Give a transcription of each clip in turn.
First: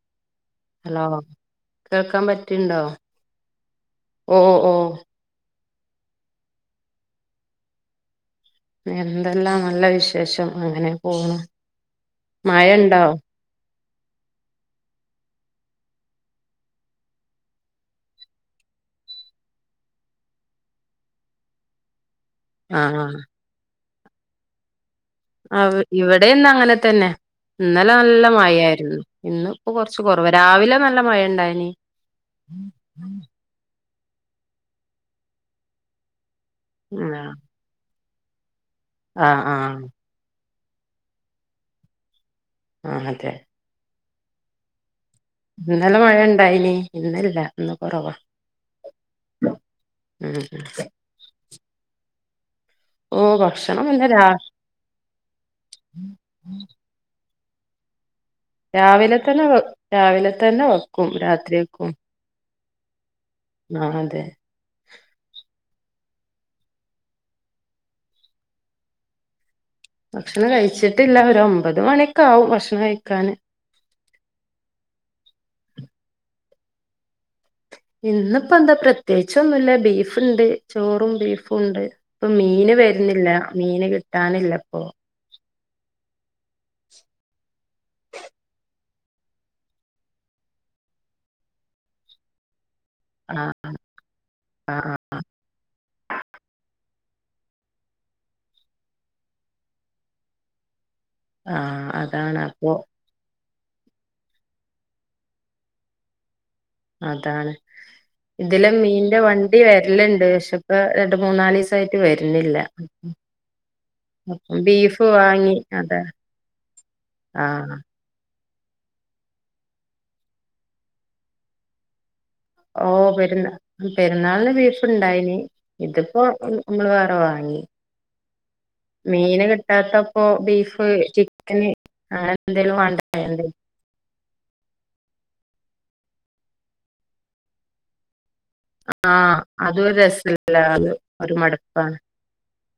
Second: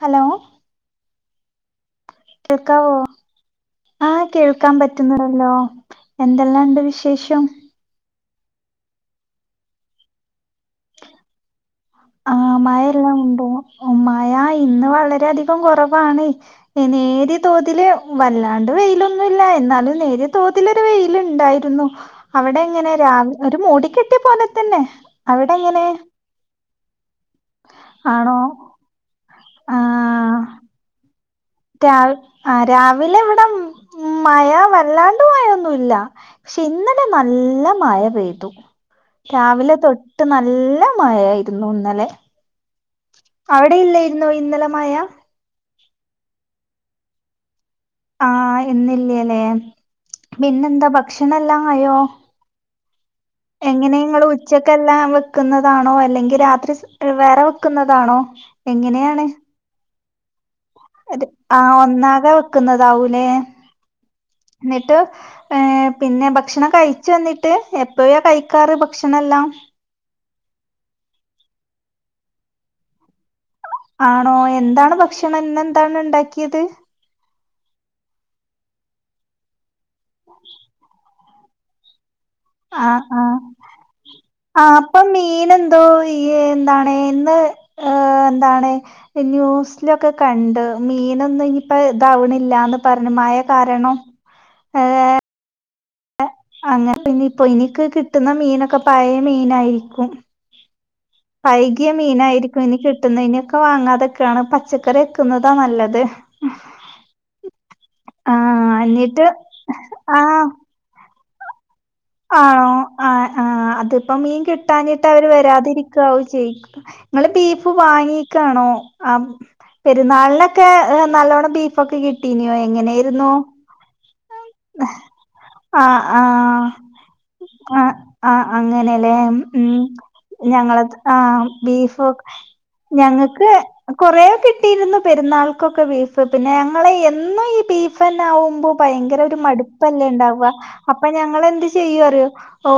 Hello hello കേൾക്കാൻ പറ്റ്ണ്ടോ കേൾക്കാവോ ആഹ് ഓ ഓ കേൾക്കാൻ പറ്റുന്നതല്ലോ എന്തെല്ലാം ഉണ്ട് വിശേഷം പിന്നെ എന്തെല്ലാം നല്ല വിശേഷം അങ്ങനെ പോണ് ആ മഴ മഴണ്ടോ എല്ലാം ഉണ്ട് മഴ ഇന്ന് വളരെ അധികം കൊറവാണ് നേരിയ തോതില് വല്ലാണ്ട് വെയിലൊന്നുല്ല എന്നാലും നേരിയ തോതിൽഒരു വെയിലുണ്ടായി രുന്നു അവിടെ എങ്ങനൊ രാ ആഹ് ഒരു മൂടിക്കെട്ടിയ പോലെ തന്നെ അവിടെ അത് എങ്ങനെ ഇവിടെന്ന് അങ്ങനെ തന്നെ ഇന്നലെ നല്ല ആണോ മഴ ആയിരുന്നു. ഇന്ന് ഇപ്പൊ കൊറച്ച് കൊറവ് രാവിലെ നല്ല മഴ ഉണ്ടായിനി. ര ആ രാവിലെ ഇവിടെ ഉ മഴ വല്ലാണ്ട് മഴൊന്നുല്ല പക്ഷെ ഇന്നലെ ആഹ് നല്ല മഴ പെയ്തു ആഹ് രാവിലെ ആഹ് തൊ ട്ട് നല്ല മഴ ആയിരുന്നു ഇന്നലെ ആ അതെ അവിടെയില്ലായിരുന്നോ ഇന്നലെമഴ? ഇന്നലെ മഴ ഇണ്ടായിനി ഇന്നില്ല ഇന്ന് കൊറവ ആഹ് ഇന്നില്ലേല്ലേ ഉം ഇന്നെന്താ ഭക്ഷണം എല്ലാം ആയോ? [unintelligible] എങ്ങനെ നിങ്ങള് രാ ഉച്ചക്കെല്ലാം വെക്കുന്നതാണോ അല്ലെങ്കിൽ രാത്രി വേറെ വെക്കുന്നതാണോ? രാവിലെ എങ്ങനെയാണ് തന്നെ രാവിലെ തന്നെ വ അതെ ആഹ് ഒന്നാകെ വെക്കുന്നതാവൂലേ ആഹ് അതെ എന്നിട്ട് ഏഹ് പിന്നെ ഭക്ഷണം കഴിച്ചോ എന്നിട്ട് എപ്പോഴകഴിക്കാറ് ഭക്ഷണം എല്ലാം? ഭക്ഷണം കഴിച്ചിട്ടില്ല ഒരു ഒമ്പത് മണിഒക്കെ ആവും ഭക്ഷണം കഴിക്കാന് ആണോ എന്താണ് ഭക്ഷണം ഇന്ന് എന്താണ് ഇണ്ടാക്കിയത്? ഇന്നിപ്പോ എന്താ പ്രത്യേകിച്ചൊന്നുമല്ല ബീഫുണ്ട് ചോറും ബീഫും ഉണ്ട് ഇപ്പൊ മീന് ആഹ് വരുന്നില്ല ആഹ് മീന് കിട്ടാനില്ല ഇപ്പൊ തൊയി എ എന്താണ് ഇന്ന് ഏഹ് എന്താണ് ന്യൂസിലൊക്കെ കണ്ട് മീനൊന്നും ഇനിപ്പതവണില്ലാന്ന് പറഞ്ഞ് മഴ ആഹ് കാരണം ഏഹ് അങ്ങനെ പിന്നെ ഇപ്പൊ എനിക്ക് കിട്ടുന്ന മീനൊക്കെ പഴയ മീനായിരിക്കും. ആഹ് പൈകിയ അതാണ് മീനായിരിക്കും അപ്പൊ ഇനികി കിട്ടുന്നതിനനൊക്കെ വാങ്ങാതൊക്കെയാണ് പച്ചക്കറി വക്കുന്നതാ നല്ലത് അതാണ് ഇതിലെ ആഹ് മീന്റെ എന്നിട്ട് വണ്ടി വരലുണ്ട് പക്ഷെ ഇപ്പ രണ്ട് മൂന്നാല് ദിവസ ആ ഒ ആ ആ അതിപ്പോ മീൻ അപ്പം ബീഫ് കിട്ടാഞ്ഞിട്ട് അവര് വാങ്ങി അതെ വരാതിരിക്കാവും ചെയ്യി നിങ്ങള് ബീഫ് ആഹ് വാങ്ങി ക്കണോ അം പെരുന്നാളിനൊക്കെ നല്ലവണം ബീഫൊക്കെ കിട്ടി ഓ പെരുന്നാ പെരുന്നാളിന് വീ ഫ്ഉണ്ടായിന് ആഹ് ഇതിപ്പോ ഹ് ആഹ് നമ്മള് വേറെ വാങ്ങി ആ ആ അങ്ങനെല്ലേ മീന് ഉം കിട്ടാത്ത പ്പൊ ഞങ്ങളെ ബീഫ് ആ ചിക്കന് അങ്ങനെ എന്തേലും വേണ്ടേ നിനക്കു. കൊറെ കിട്ടിരുന്നു പെരുന്നാൾക്കൊക്കെ ബീഫ്. പിന്നെ ഞങ്ങളെ എന്നും ഈ ബീഫന്നെ ആവുമ്പോ ഭയങ്കര ഒരു ആഹ് അതും ഒരു മടുപ്പല്ലേ ഉണ്ടാവ രസല്ല അത് അപ്പൊ ഒരു ഞങ്ങള് എന്ത് മടുപ്പാണ് ചെയ്യും അറിയോ.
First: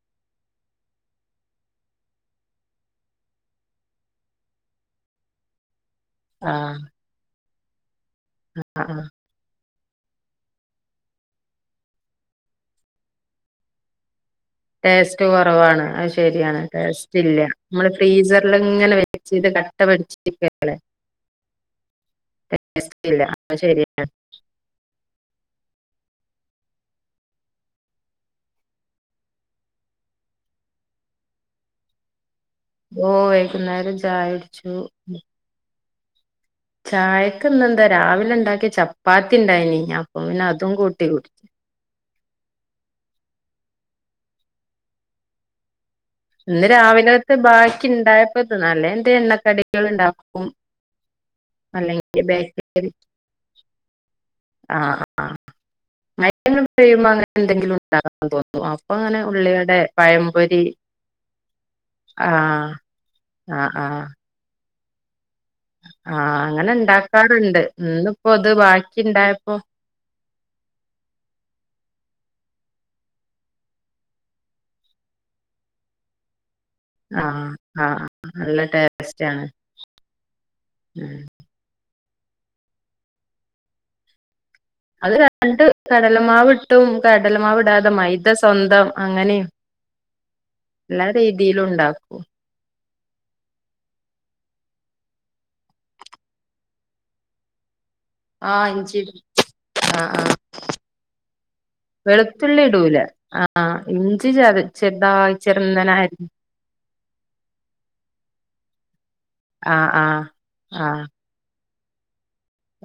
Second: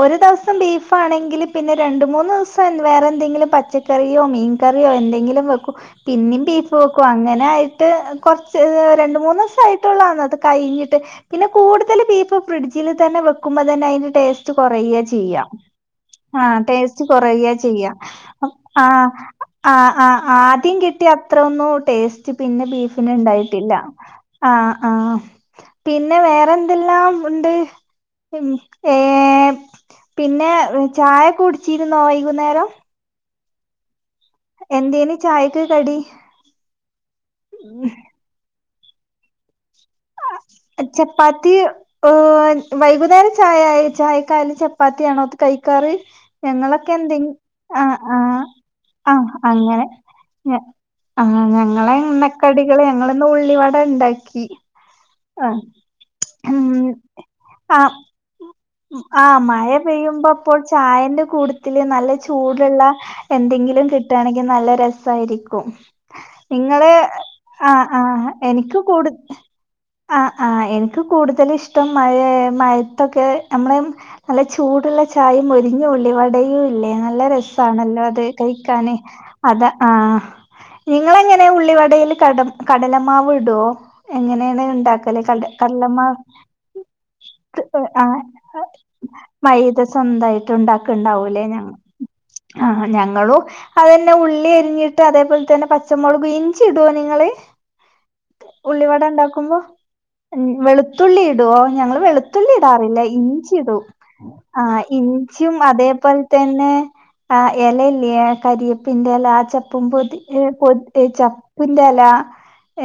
ഒരു ദിവസം ബീഫാണെങ്കില് പിന്നെ രണ്ട് മൂന്ന്സം വേറെ എന്തെങ്കിലും പച്ച കറിയോ മീൻ കറിയോ എന്തെങ്കിലും വെക്കും. പിന്നെയും ബീഫ് ആഹ് പോക്കും അങ്ങനെ ആയിട്ട് കൊറച്ച് ആഹ് ആഹ് രണ്ട് മൂന്നീസായി [unintelligible] അത് കഴിഞ്ഞിട്ട് പിന്നെ കൂടുതൽ ബീഫ് ഫ്രിഡ്ജിൽ തന്നെ വെക്ക്മ്പോ തന്നെ അതിന്റെ ടേസ്റ്റ് സ്റ്റ് കൊറയാ ടേസ്റ്റ് ചെയ്യ. കുറവാണ് അത് ആ ശരിയാണ് ടേസ്റ്റ് ഇല്ല കൊറയാ ചെയ്യ നമ്മള് അ ഫ്രീസറിൽ ആ ഇങ്ങനെ വെച്ചത് ആ കട്ട ആ പിടിച്ചിരിക്കല്ലേ ആദ്യം കിട്ടി അത്രൊന്നും ടേസ്റ്റ് പിന്നെ ടേസ്റ്റ് ഇല്ല അത് ബീഫിനിണ്ടായിട്ടില്ല. ശരിയാണ് ആ, ആഹ് പിന്നെ വേറെ എന്തെല്ലാം ഉണ്ട്. ഉ ഏ പിന്നെ ചായ കുടിച്ചിരുന്നോ വൈകുന്നേരം. ഓ വൈകുന്നേരം ചായോടി എന്തെന് ചായക്ക് കടി. ഉം. ചായക്ക്ന്നെന്താ രാവിലെ ഉണ്ടാക്കിയ ചപ്പാത്തിണ്ടായിനി അപ്പം പിന്നെ അതും കൂട്ടികുടി അത്തി ഓ വൈകുന്നേരം ചായ ചായക്കായാലും ചപ്പാത്തിയാണോ അത് കയിക്കാറ്. ഇന്ന് ഞങ്ങളൊക്കെ എന്തെ രാവിലത്തെ ആ, ബാക്കി ആ, ഉണ്ടായപ്പോ നല്ല എന്തേ ആ എണ്ണക്കടികൾ അങ്ങനെ. ഉണ്ടാക്കും ആ ഞങ്ങളെ അല്ലെങ്കിൽ എണ്ണക്കടികള് ബേക്കറി ഞങ്ങളിന്ന് ഉള്ളി വട ഇണ്ടാക്കി. ആ ആഹ് ഉം അങ്ങനെ എന്തെങ്കിലും ആ ഉണ്ടാക്കാ അപ്പൊ അങ്ങനെ ആഹ് മഴ ഉള്ളിവടെ പെയ്യുമ്പോ അപ്പോ പഴംപൊരി ചായന്റെ കൂടത്തില് നല്ല ആഹ് ചൂടുള്ള. ആഹ് എന്തെങ്കിലും ആഹ് കിട്ട് ആണെങ്കി നല്ല രസായിരിക്കും. ക്കും ആഹ് അങ്ങനെ ഇങ്ങള് ഇണ്ടാക്കാറുണ്ട് ആ, ആ ഇന്നിപ്പോ ഇത് എനിക്ക് ബാക്കി കൂടു ഇണ്ടായപ്പോ ആ, ആ എനിക്ക് കൂടുതൽ ഇഷ്ടം മഴ മഴത്തൊക്കെ നമ്മള് നല്ല ചൂടുള്ള ചായയും മൊരിഞ്ഞഒള്ളി വടയും. നല്ല ആഹ് രസണല്ലോ ആഹ് അത് നല്ല കഴിക്കാന് ടേസ്റ്റ് ആണ് അത ആ ഉം നിങ്ങളെങ്ങ ങ്ങെ ഉള്ളിവടെല് കട കടലമാവ് ഇടുവോ എങ്ങനെണ്. അത് ണ്ടാക്കല് കട രണ്ട് കടല മാവ് കടലമാവ് ഇട്ടും കടലമാവ് ഇടാതെ ആ മൈദ സ്വന്തം അങ്ങനെയും മൈദ സ്വന്തായിട്ട് എല്ലാ ഉണ്ടാക്കണ്ടാവൂലേ രീതിയിലും ഞങ്ങ ഉണ്ടാക്കും ആഹ ഞങ്ങളും അത് തന്നെ ഉള്ളി അരിഞ്ഞിട്ട് അതേപോലെ തന്നെ പച്ചമുളക് ഇഞ്ചി ഇടൊ നിങ്ങള്. [inaudible] ഇഞ്ചി ഉള്ളിവടണ്ടാക്കുമ്പോ. ആഹ് ആഹ് വെളുത്തുള്ളി ഇടുവോ ഞങ്ങള് വെളുത്തുള്ളി ഇടൂല ഇടാറില്ല ഇഞ്ചി ആഹ് ചിഇടും ഇഞ്ചി ചത ആ ചെറുതായി ഇഞ്ചിയും ചെറുന്നനെ അതെപോലെതെ അരിഞ്ഞ് പിന്നെ എലെയില്ലേ കാരിയാപ്പിന്റെ എല ചപ്പും ആഹ് പൊതി ആഹ് പൊ ആഹ് ചപ്പിന്റെല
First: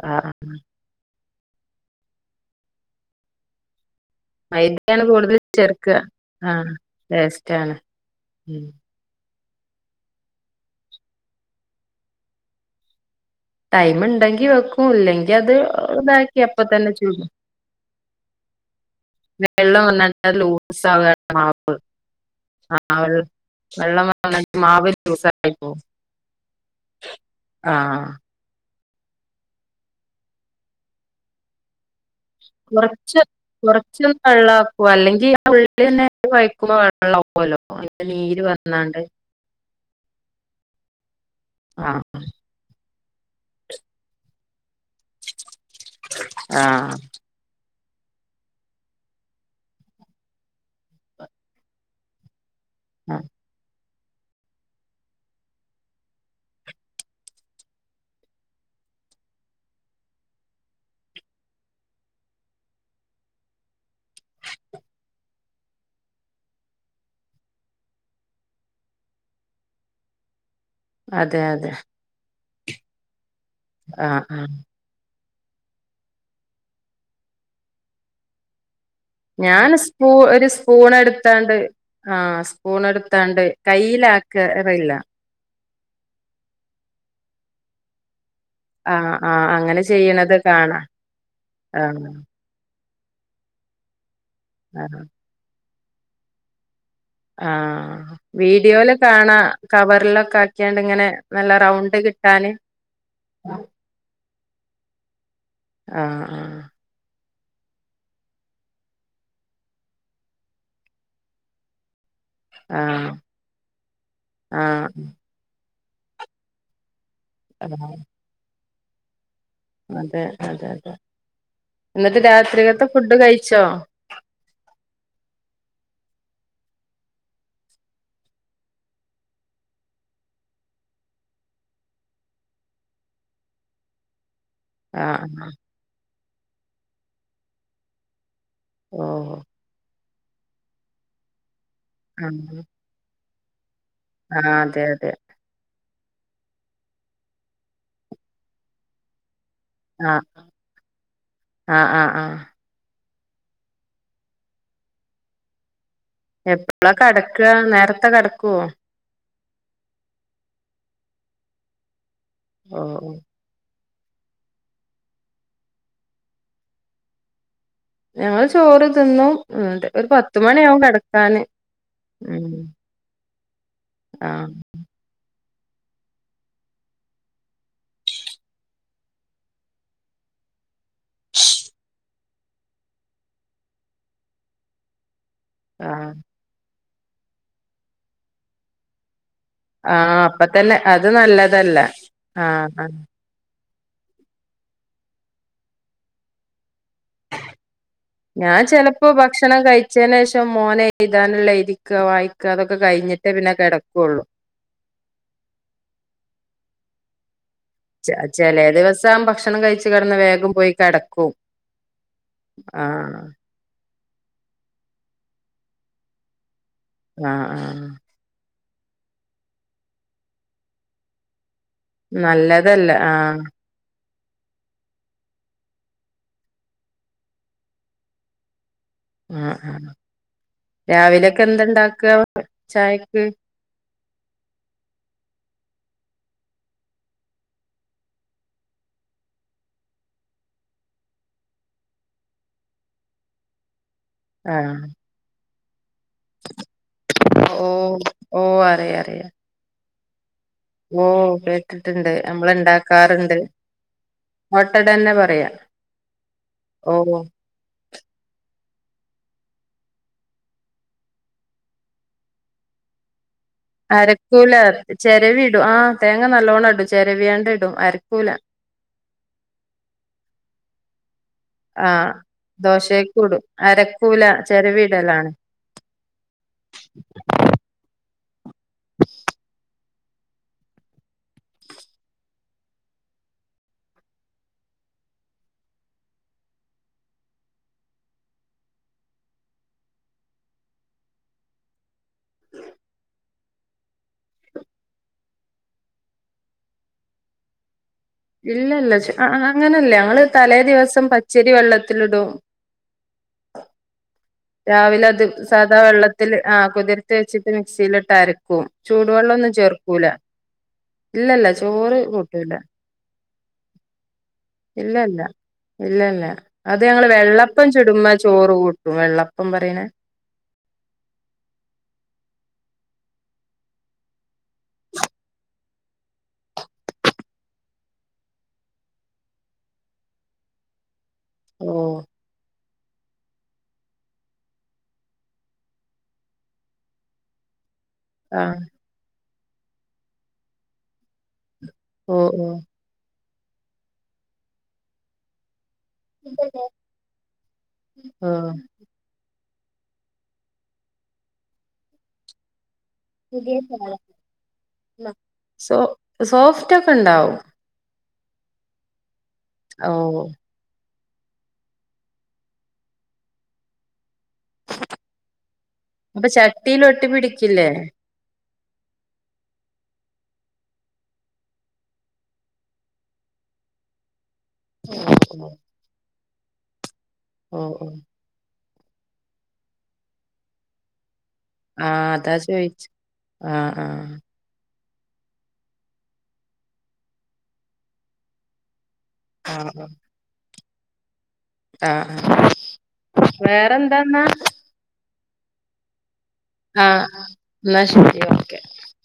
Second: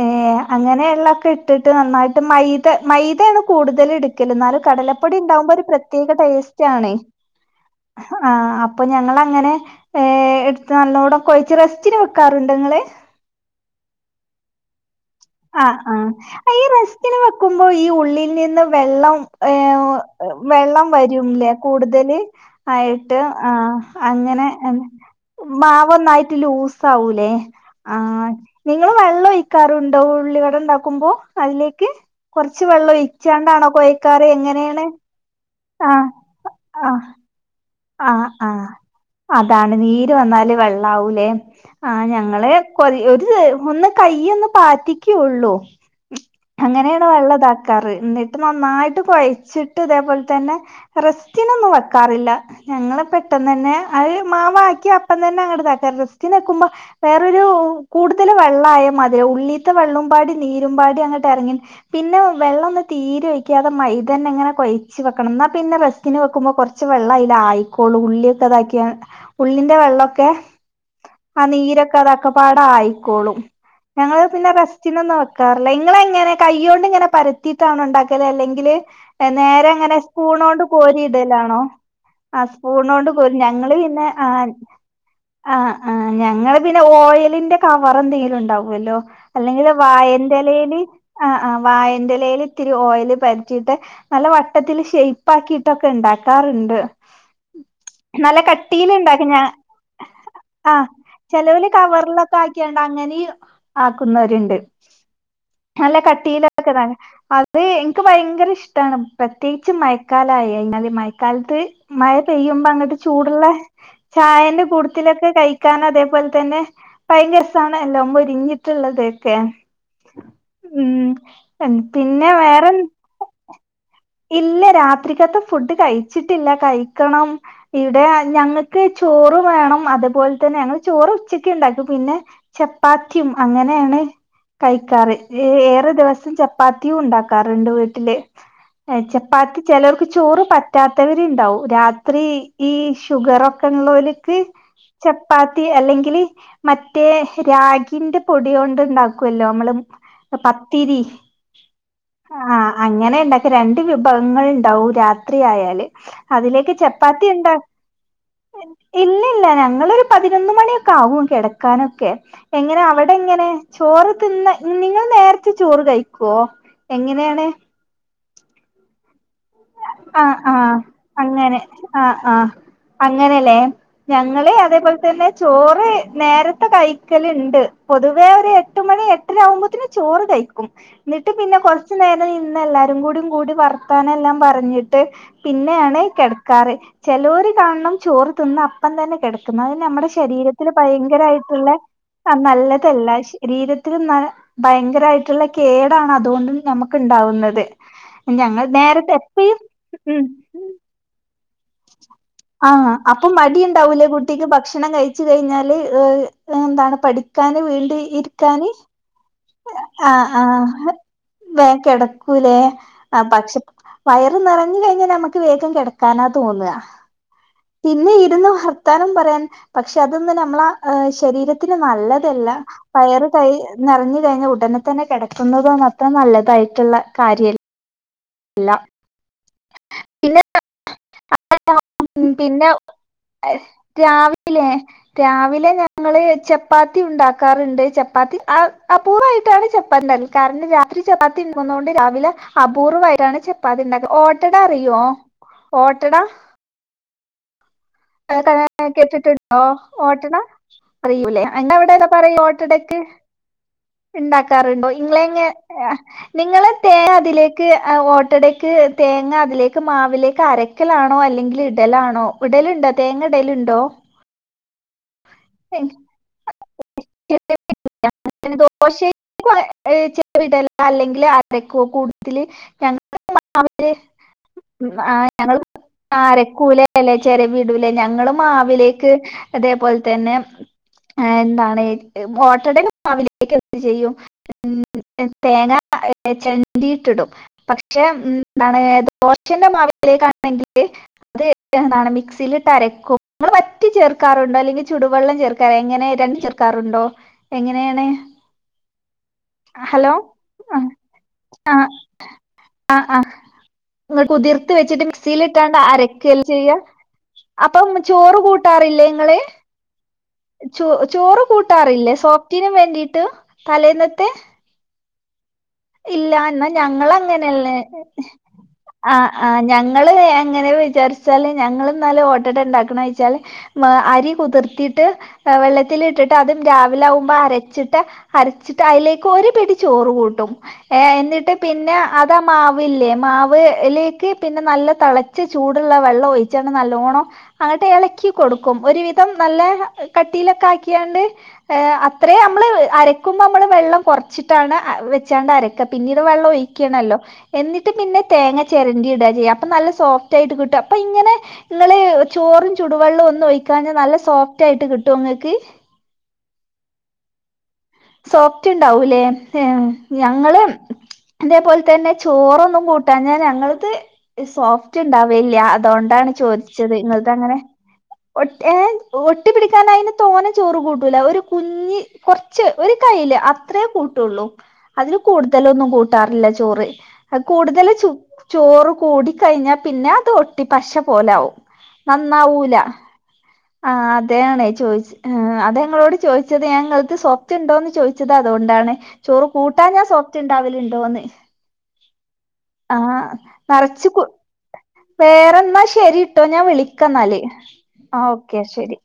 ഏ ആഹ് അങ്ങനെള്ളൊക്കെ ഇ ഇട്ടിട്ട് നന്നായിട്ട് മൈത മൈതയാണ് കൂടുതൽ എടുക്കൽ എന്നാലും മൈദയാണ് കടലപ്പൊടി കൂടുതൽ ഉണ്ടാവും ഒരു ചേർക്ക പ്രത്യേക ആഹ് ടെസ്റ്റാണെ ടേസ്റ്റ് ആണ് ആഹ് അപ്പോ ഉം അപ്പൊ ഞങ്ങളങ്ങനെ എടുത്ത് നല്ലോണം കൊഴച്ച് റെസ്റ്റിന് വെക്കാറുണ്ട് ഇങ്ങള് ടൈമ് ഇണ്ടെങ്കി വെക്കും ഇല്ലെങ്കി അത് ആ, ആ ഇതാക്കി അപ്പ ഈ തന്നെ റെസ്റ്റിന് ചുടും വെക്കുമ്പോ ഈ ഉള്ളിൽ നിന്ന് വെള്ളം വെള്ളം വന്നാണ്ട് ലൂസ് വെള്ളം ആവാണ് വരുംല്ലേ മാവ് കൂടുതല് ആയിട്ട് ആഹ് ആ വെള്ളം അങ്ങനെ വന്നാണ്ട് മാവ് ലൂസായി പോവും മാവ് നന്നായിട്ട് ലൂസ് ആവൂലേ ആ ആഹ് നിങ്ങള് വെള്ളം ഒഴിക്കാറുണ്ടോ ഉള്ളിവട ഉണ്ടാക്കുമ്പോ അതിലേക്ക്. കൊറച്ച് വെള്ളം ഒഴിച്ചാണ്ടാണോ കോഴക്കാറ് എങ്ങനെണ് ഉള്ളി തന്നെ കഴക്കുമ്പോ വെള്ളലോ ആഹ് നീര് ആഹ് വന്നാണ്ട്. അതാണ് നീര് വന്നാല് വെള്ളാവൂലേ ആഞ ആഹ് ഞങ്ങള് കൊറ ഒരു ഒന്ന് കൈയ്യ് ഒന്ന് പാറ്റിക്കള്ളൂ ആഹ് അങ്ങനെയാണ് വെള്ളതാക്കാറ് എന്നിട്ട് നന്നായിട്ട് കൊയച്ചിട്ട് ഇതേപോലെ തന്നെ റെസ്റ്റിനൊന്നും വെക്കാറില്ല ഞങ്ങള് ആഹ് പെട്ട ന്നന്നെ അത് മാവാക്കി അപ്പം തന്നെ അങ്ങട് തട്ടാ റസ്റ്റിനെക്കുമ്പൊ വേറൊരു കൂടുതൽ വെള്ളായ മാതിരി ഉള്ളീത്തെ വെള്ളം പാടി നീരും പാടി അങ്ങ്ട്ടെറങ്ങി പിന്നെ വെള്ളം ഒന്ന് തീരെ ഒഴ്‌ക്കാതെ മൈതെന്നെ ഇങ്ങനെ കൊയ്ച്ച് വെക്കണം ഇന്നാ പിന്നെ ത്തിന് വെക്കുമ്പോ കുറച്ച് വെള്ളം അയിലായി ക്കൊ ഉള്ളി ഇതാക്കിയാണ് ഉള്ളിന്റെ വെള്ളൊക്കെ അതെ ആഹ് അതെ നീരൊക്കെ ഒക്കെപ്പാടായിക്കോളും ആഹ് ഞങ്ങള് പിന്നെ ആഹ് റെസ് റ്റിനൊന്നും വെക്കാറില്ല ഇങ്ങളെങ്ങനെ കയ്യോണ്ടിങ്ങനെ പരത്തീട്ടാണൊ ഇണ്ടാക്കല് അല്ലെങ്കില് നേരെ ഞാൻ ഇങ്ങനെ സ്പൂ ഒരു സ്പൂണോണ്ട് സ്പൂൺ കോരി എടുത്താണ്ട് ഇടലാണോ ആഹ് സ്പൂൺ സ്പൂണോണ്ട് കോറും എടുത്താണ്ട് ഞങ്ങള് പിന്നെ ആഹ് കയ്യിലാക്കറില്ല ആഹ്, ആഹ് ഞങ്ങള് പിന്നെ ഓയിലിന്റെ കവറെന്തെങ്കിലുണ്ടാവും. വെല്ലോ ആഹ് ആഹ് അല്ലെങ്കില് അങ്ങനെ ചെയ്യണത് വായന്റെ കാണാ എലേല് ആഹ് ആഹ് വായന്റെ എലേൽ ഇത്തിരി ഓയില് പെരറ്റീട്ട് നല്ല വട്ടത്തില് ആഹ് ഷെയ്പ്പാക്കിയിട്ടൊക്കെ ഇണ്ടാക്കാറുണ്ട് ആഹ് നല്ല കട്ടീല് വീഡിയോല് ഇണ്ടാക്കും കാണാം കവറിലൊക്കാക്കിയാണ്ടിങ്ങനെ ചെലേല് കവറിലൊക്കെ ആക്കിയാണ്ട് അങ്ങനി ആഹ് ആക്കുന്നവരുണ്ട് നല്ല ആഹ് കട്ടിയിലോക്കെ ഇടാന് അ അത് എനിക്ക് ഭയങ്കര ഇഷ്ടാണ് പ്രത്യേകിച്ച് മയക്കാലായിഞ്ഞാല് മയക്കാലത്ത് മഴ പെയ്യുമ്പോ അങ്ങട്ട് ആഹ് ചൂടുള്ള ചായന്റെ ആഹ് കൂടത്തിലൊക്കെ കഴ് കാരണം അതേപോലെ തന്നെ ആഹ് ഭയങ്കരസാണല്ലൊ മൊരിഞ്ഞിട്ടുള്ളതൊക്കെ അതെ അതെ അതെ ഉം എന്നിട്ട് പിന്നെ വേറെ രാത്രീലത്തെ ഫുഡ് കയിച്ചോ ഇല്ല, രാത്രിക്കത്തെ ഫുഡ് കയിച്ചിട്ടില്ല. കയിക്കണം. ഈടെ ഞങ്ങക്ക് ചോറ് വേണം അത് പോലെ തന്നെ ഞങ്ങൾ ചോറ് ഉച്ചക്ക് ഇണ്ടാക്കു പിന്നെ ചപ്പാത്തിയും അങ്ങനെയാണ് കഴിക്കാറ് ആഹ് ഏ ആഹ് ഏറെ ദിവസം ചപ്പാത്തിയും ഉണ്ടാക്കാറണ്ട് വീട്ടില് ഓഹ് ചപ്പാത്തി ചെലർക്ക് ചോറ് പറ്റാത്തവര്ണ്ടാവും രാത്രി ആഹ് ഈ ഷുഗറൊ ഉള്ളോല്ക്ക് ആഹ് അതെ ച അതെ ചപ്പാത്തി അല്ലെങ്കില് മറ്റേ രാഗിന്റെ പൊടി കൊണ്ടുണ്ടാക്കുവല്ലോ നമ്മള് ആഹ് പത്തിരി. ആഹ് ആഹ് ആഹ് അങ്ങനെ ഇണ്ടാക്കി രണ്ട് വിഭവങ്ങളുണ്ടാവും രാത്രി ആയാല് അതിലേക്ക് എപ്പളാ കെടക്കാ ചപ്പാത്തിയുണ്ടാ നേരത്തെ കെടക്കുവോ ഇല്ലില്ല ഞങ്ങളൊരു പതിനൊന്ന് മണിയൊക്കാവും കെടക്കാനൊക്കെ എങ്ങനെ ഓഹ് ഓഹ് അവടെങ്ങനെ ചോറ് തിന്ന നിങ്ങൾ നേര്ത്തെ ചോറ് കഴിക്കുവോ എങ്ങനെണ്? ഞങ്ങള് ചോറ് തിന്നു ഒരു ആഹ് ആഹ് പത്തുമണിയാവും കെടക്കാന് ഉം. അങ്ങനെലെ ആഹ് ഞങ്ങള് അതേപോലെ തന്നെ ചോറ് നേരത്തെ കയിക്കല്ണ്ട്. പൊതുവേ ഒരു എട്ട് മണി എട്ടര ആകുമ്പോത്തിന് ചോറ് കയി ക്കും ഇന്നെട്ട് പിന്നെ കൊർച്ചു നേരം ഇര്ന്ന് എല്ലാരും കൂടും കൂടി വർത്താനം എല്ലാം പറഞ്ഞിട്ട് പിന്നെയാണ് ആഹ് കെടക്കാറ് ചെലോര് കാണണം ചോറ് തിന്ന് അപ്പം തന്നെ കെട നമ്മുടെ ആഹ് അപ്പ ശരീരത്തില് തന്നെ അത് ഭയങ്കരായിട്ടുള്ള നല്ലതല്ല അത് ആഹ് ആഹ് നല്ലതല്ല പക്ഷെ ശരീരത്തിനും ഭയങ്കരായിട്ടുള്ള കേടാണ് അതുകൊണ്ട് നമുക്കുണ്ടാവുന്നത് ഞാൻ ഞങ്ങൾ ചെലപ്പോ നേരിട്ട് ഭക്ഷണം കയിച്ചയിനേഷം മോനെയ്താനുള്ളെയ്തിക്കാ വായി ആഹ് അപ്പം മടി ഇണ്ടാവൂലേ കുട്ടിക്ക് ഭക്ഷണം കഴ്‌ ച്ച് കഴിഞ്ഞാല് ഏഹ്, എന്താണ് പഠിക്കാന് വി ചെ ചെലേ ദിവസം ഭക്ഷ ആഹ് ആഹ് വേ കിടക്കൂലേ ആഹ് പക്ഷേ വയറ് നെറഞ്ഞു കഴിഞാൽ നമുക്ക് വേഗം കിടക്കാന തോന്ന ആഹ് ആഹ് പിന്നെ ഇരുന്ന് ത്താനും പറയാൻ പക്ഷെ, അതൊന്ന് നമ്മള ശരീരത്തിന് നല്ലതല്ല. വയറ് കൈ നിറഞ്ഞു കഴിഞ്ഞ ഉടനെ തന്നെ കിടക്കുന്നുത് മൊത്തം നല്ലതായിട്ടുള്ള കാര്യ മ് മ് പിന്നെ രാവിലെക്കെന്തുണ്ടാക്കാ പിന്നെ ചായക്ക് രാവിലെ രാവിലെ ഞങ്ങള് ചപ്പാത്തി ഉണ്ടാക്കാറ്ണ്ട് ചപ്പാത്തി അപൂർവായിട്ടാണ് ചപ്പാത്തിണ്ടാക്കല് കാര്ണം രാത്രി ചപ്പാത്ത് ഇണ്ടാക്കുന്നോണ്ട് രാവിലെ അപൂർവായി ട്ടാണ് ചപ്പാത്തിണ്ടാക്ക ഓട്ടട ആഹ് അറിയൊ ഓട്ടട ഓഹ് ഓഹ് [unintelligible] അറിയാ അറിയാ കേട്ടിട്ടുണ്ടൊ ഓട്ടട ഓഹ് അറിയ്യൂലെ അയ്ന് അവടെന്ത കേട്ടിട്ടുണ്ട് പറയ നമ്മള് ഓട്ടടക്ക് ഇണ്ടാക്കാറുണ്ട് ഇണ്ടാക്കാറ്ണ്ടൊ ഓട്ടടന്നെ ഇങ്ങ്ളെങ്ങ പറയാ നിങ്ങള് തേങ്ങ ഓഹ് അതിലേക്ക് ക്ക് ഓട്ടടക്ക് തേങ്ങ അതിലേക്ക് മാവിലേക്ക് അരക്കലാണൊ അല്ലെങ്കില് ഇടലാണൊ ഇടല്ണ്ട് തേങ്ങ ഇടല്ണ്ടൊ ക്കൂല ചെരവി ഇടും. ആഹ് തേങ്ങ ഇടലുണ്ടോ നല്ലോണ്ണം ഇടും ചെരവിയാണ്ട് ഇടും അരക്കൂല പിന്നെദോശ്ശെ ചെരവിടല അല്ലെങ്കി ആ അരക്കും കൂടുതല് [unintelligible] ദോശേക്കൂടും അവര് അരക്കൂല ആഹ് ചെരവിടലാണ് ഞങ്ങളും ആഹ് അരക്കൂലലെ ചെരവി ഇടുലെ ഞങ്ങളും മാവിലേക്ക് ഇന്നെ പോല് തന്നെ എന്താണ് ഓട്ടടന്റെ മാവിലേക്ക് എന്ത് ചെയ്യും ഉം തേങ്ങ ചെരണ്ടീട്ട്ടും പക്ഷെ ഉം ഇന്താണ് ദോഷന്റെ മാവിലേക്കാണെങ്കില് അത് എന്താണ് മിക്സീലിട്ട് അരക്കും ഇങ്ങള് പറ്റെ ചെർ ക്കാറുണ്ടൊ അല്ലെങ്കി ചുടുവള്ളം ചേർക്കാറൊണ്ടോ എങ്ങനെ രണ്ടും ചേർക്കാറുണ്ടൊ എങ്ങനേയാണ് ഇല്ലല്ല ച് അങ്ങനല്ല ഞങ്ങള് തലേ ദിവസം പച്ചരി ആഹ് വെള്ളത്തിലിടും ആഹ് ആഹ് ങ്ങൾ കുതിർത്ത് വച്ചിട്ട് രാവിലെ അത് മിക്സില്ട്ടാണ്ട് സാധാ വെള്ളത്തിൽ അരക്കല്ലെ ആ ചെയ്യ കുതിർത്ത് വെച്ചിട്ട് അപ്പം മിക്സിയിലിട്ട് ചോറ് അരക്കും കൂട്ടാറില്ലെ ഇങ്ങള് ചൂടുവെള്ളൊന്നും ചേർക്കൂല ചോ ചോറ് ഇല്ലല്ല ചോറ് കൂട്ടാറില്ലെ കൂട്ടൂല സോഫ്റ്റിനും വേണ്ടീട്ട് തലേന്നത്തെ ഇല്ല ഇല്ല ഇല്ലല്ല ഇല്ല എന്നാ അത് ഞങ്ങള് വെള്ളപ്പം ഞങ്ങളങ്ങനെയല്ലേ ചുടുമ്മ ചോറ് കൂട്ടും ആഹ് വെള്ളപ്പം ആഹ് പറീണെ ഞങ്ങള് എങ്ങനെ വിചാരിച്ചാല് ഞങ്ങള് ഇന്നാല് ഓട്ടട ഇണ്ടാക്ക്ണൊയ്ച്ചാല് മ് അരി കുതിർത്തീട്ട് ഏഹ് വെള്ളത്തിലിട്ടിട്ട് അതും രാവില ആവുമ്പ അരച്ചിട്ട് അരച്ചിട്ട് അയിലേക്ക് ഒര് പിടി ചോറ് കൂട്ടും ഏഹ് എന്നിട്ട് ഓ പിന്നെ ത മാവില്ലെ മാവ് ലേക്ക് പിന്നെ നല്ല തളച്ച ചൂട്ള്ള വള്ളം ഒഴിച്ചൺ നല്ലോണം അങ്ങ്ട്ട് എളക്കി ആ കൊടുക്കും ഒരുവിധം നല്ല കട്ടീലൊക്ക ആക്ക്യാണ്ട് ഏഹ് ഓ അത്രേ ഞമ്മള് അരക്കുമ്പൊ ഞമ്മള് വെള്ളം കൊറ്ച്ചിട്ടാണ് വെച്ചാണ്ട് അര പിന്നീട് വെള്ളം ഒഴിക്കണല്ലൊ എന്നിട്ടും പിന്നെ ഓ തേങ്ങ ചെരണ്ടി ഇട ചെയ്യ അപം നല്ല സോഫ്റ്റായിട്ട് കിട്ടും അപ്പ ഇങ്ങനെ ഇങ്ങള് ചോറ് ചുടുവെള്ളം ഒന്ന് ഓ ഒഴിക്കാഞ്ഞ നല്ല സോഫ്റ്റ് ആയിട്ട് ല്ല. കിട്ടൊ ഇങ്ങക്ക് സോ സോഫ്റ്റ് ഒക്ക ഇണ്ടാവും സോഫ്റ്റ് ഇണ്ടാവുലേ ഏഹ് ഓ ഞങ്ങള് അതേപോല തന്നെ ചോറൊന്നും കൂട്ടാഞ ഞങ്ങൾത് സോഫ്റ്റ് ഇണ്ടാവില്ല അപ്പൊ അതോണ്ടാണ് ചട്ടിൽ ചോദിച്ചത് ഒട്ടി ഇങ്ങളതങ്ങനെ പിടിക്കില്ലേ ഒട്ടി ഏഹ് ഒട്ടി പിടിക്കാന അയിന് തോനെ ചോറ് കൂട്ടൂല ഒരു കുഞ്ഞി കൊറ് ച്ച് ഒരാ കയില് അത്രെ കൂട്ടൊള്ളു അതില് കൂട്തലൊന്നും കൂട്ടാറില്ല ചോറ് ഓ ഓ കൂടുതല് ചൊ ചോറ് കൂടി കഴിഞ്ഞ പിന്നെ അത് ഒട്ടി പശ പോലാവും ആ അതാ നന്നാവൂല ചോയിച്ച ആ ആ ആഹ് അ തെ ആണെ ചോദിച് ഏഹ് അതെ ഇങ്ങളോട് ചോദിച്ചത് ഞാ ഇങ്ങൾത് സോഫ്റ്റ്ണ്ടോന്ന് ചോയ്ച്ചത് അതോണ്ടാണ് ചോറ് ആ കൂട്ടാഞാ സോഫ്റ്റ് ഇണ്ടാവല്ണ്ടോന്ന് ആ ആഹ് നെറച്ച് കു വേറെന്താന്നാ വേറെന്നാ ശരി ട്ടൊ ഞാൻ ആ വിളിക്കന്നാല് എന്നാ ശരി ഓക്കെ ശരി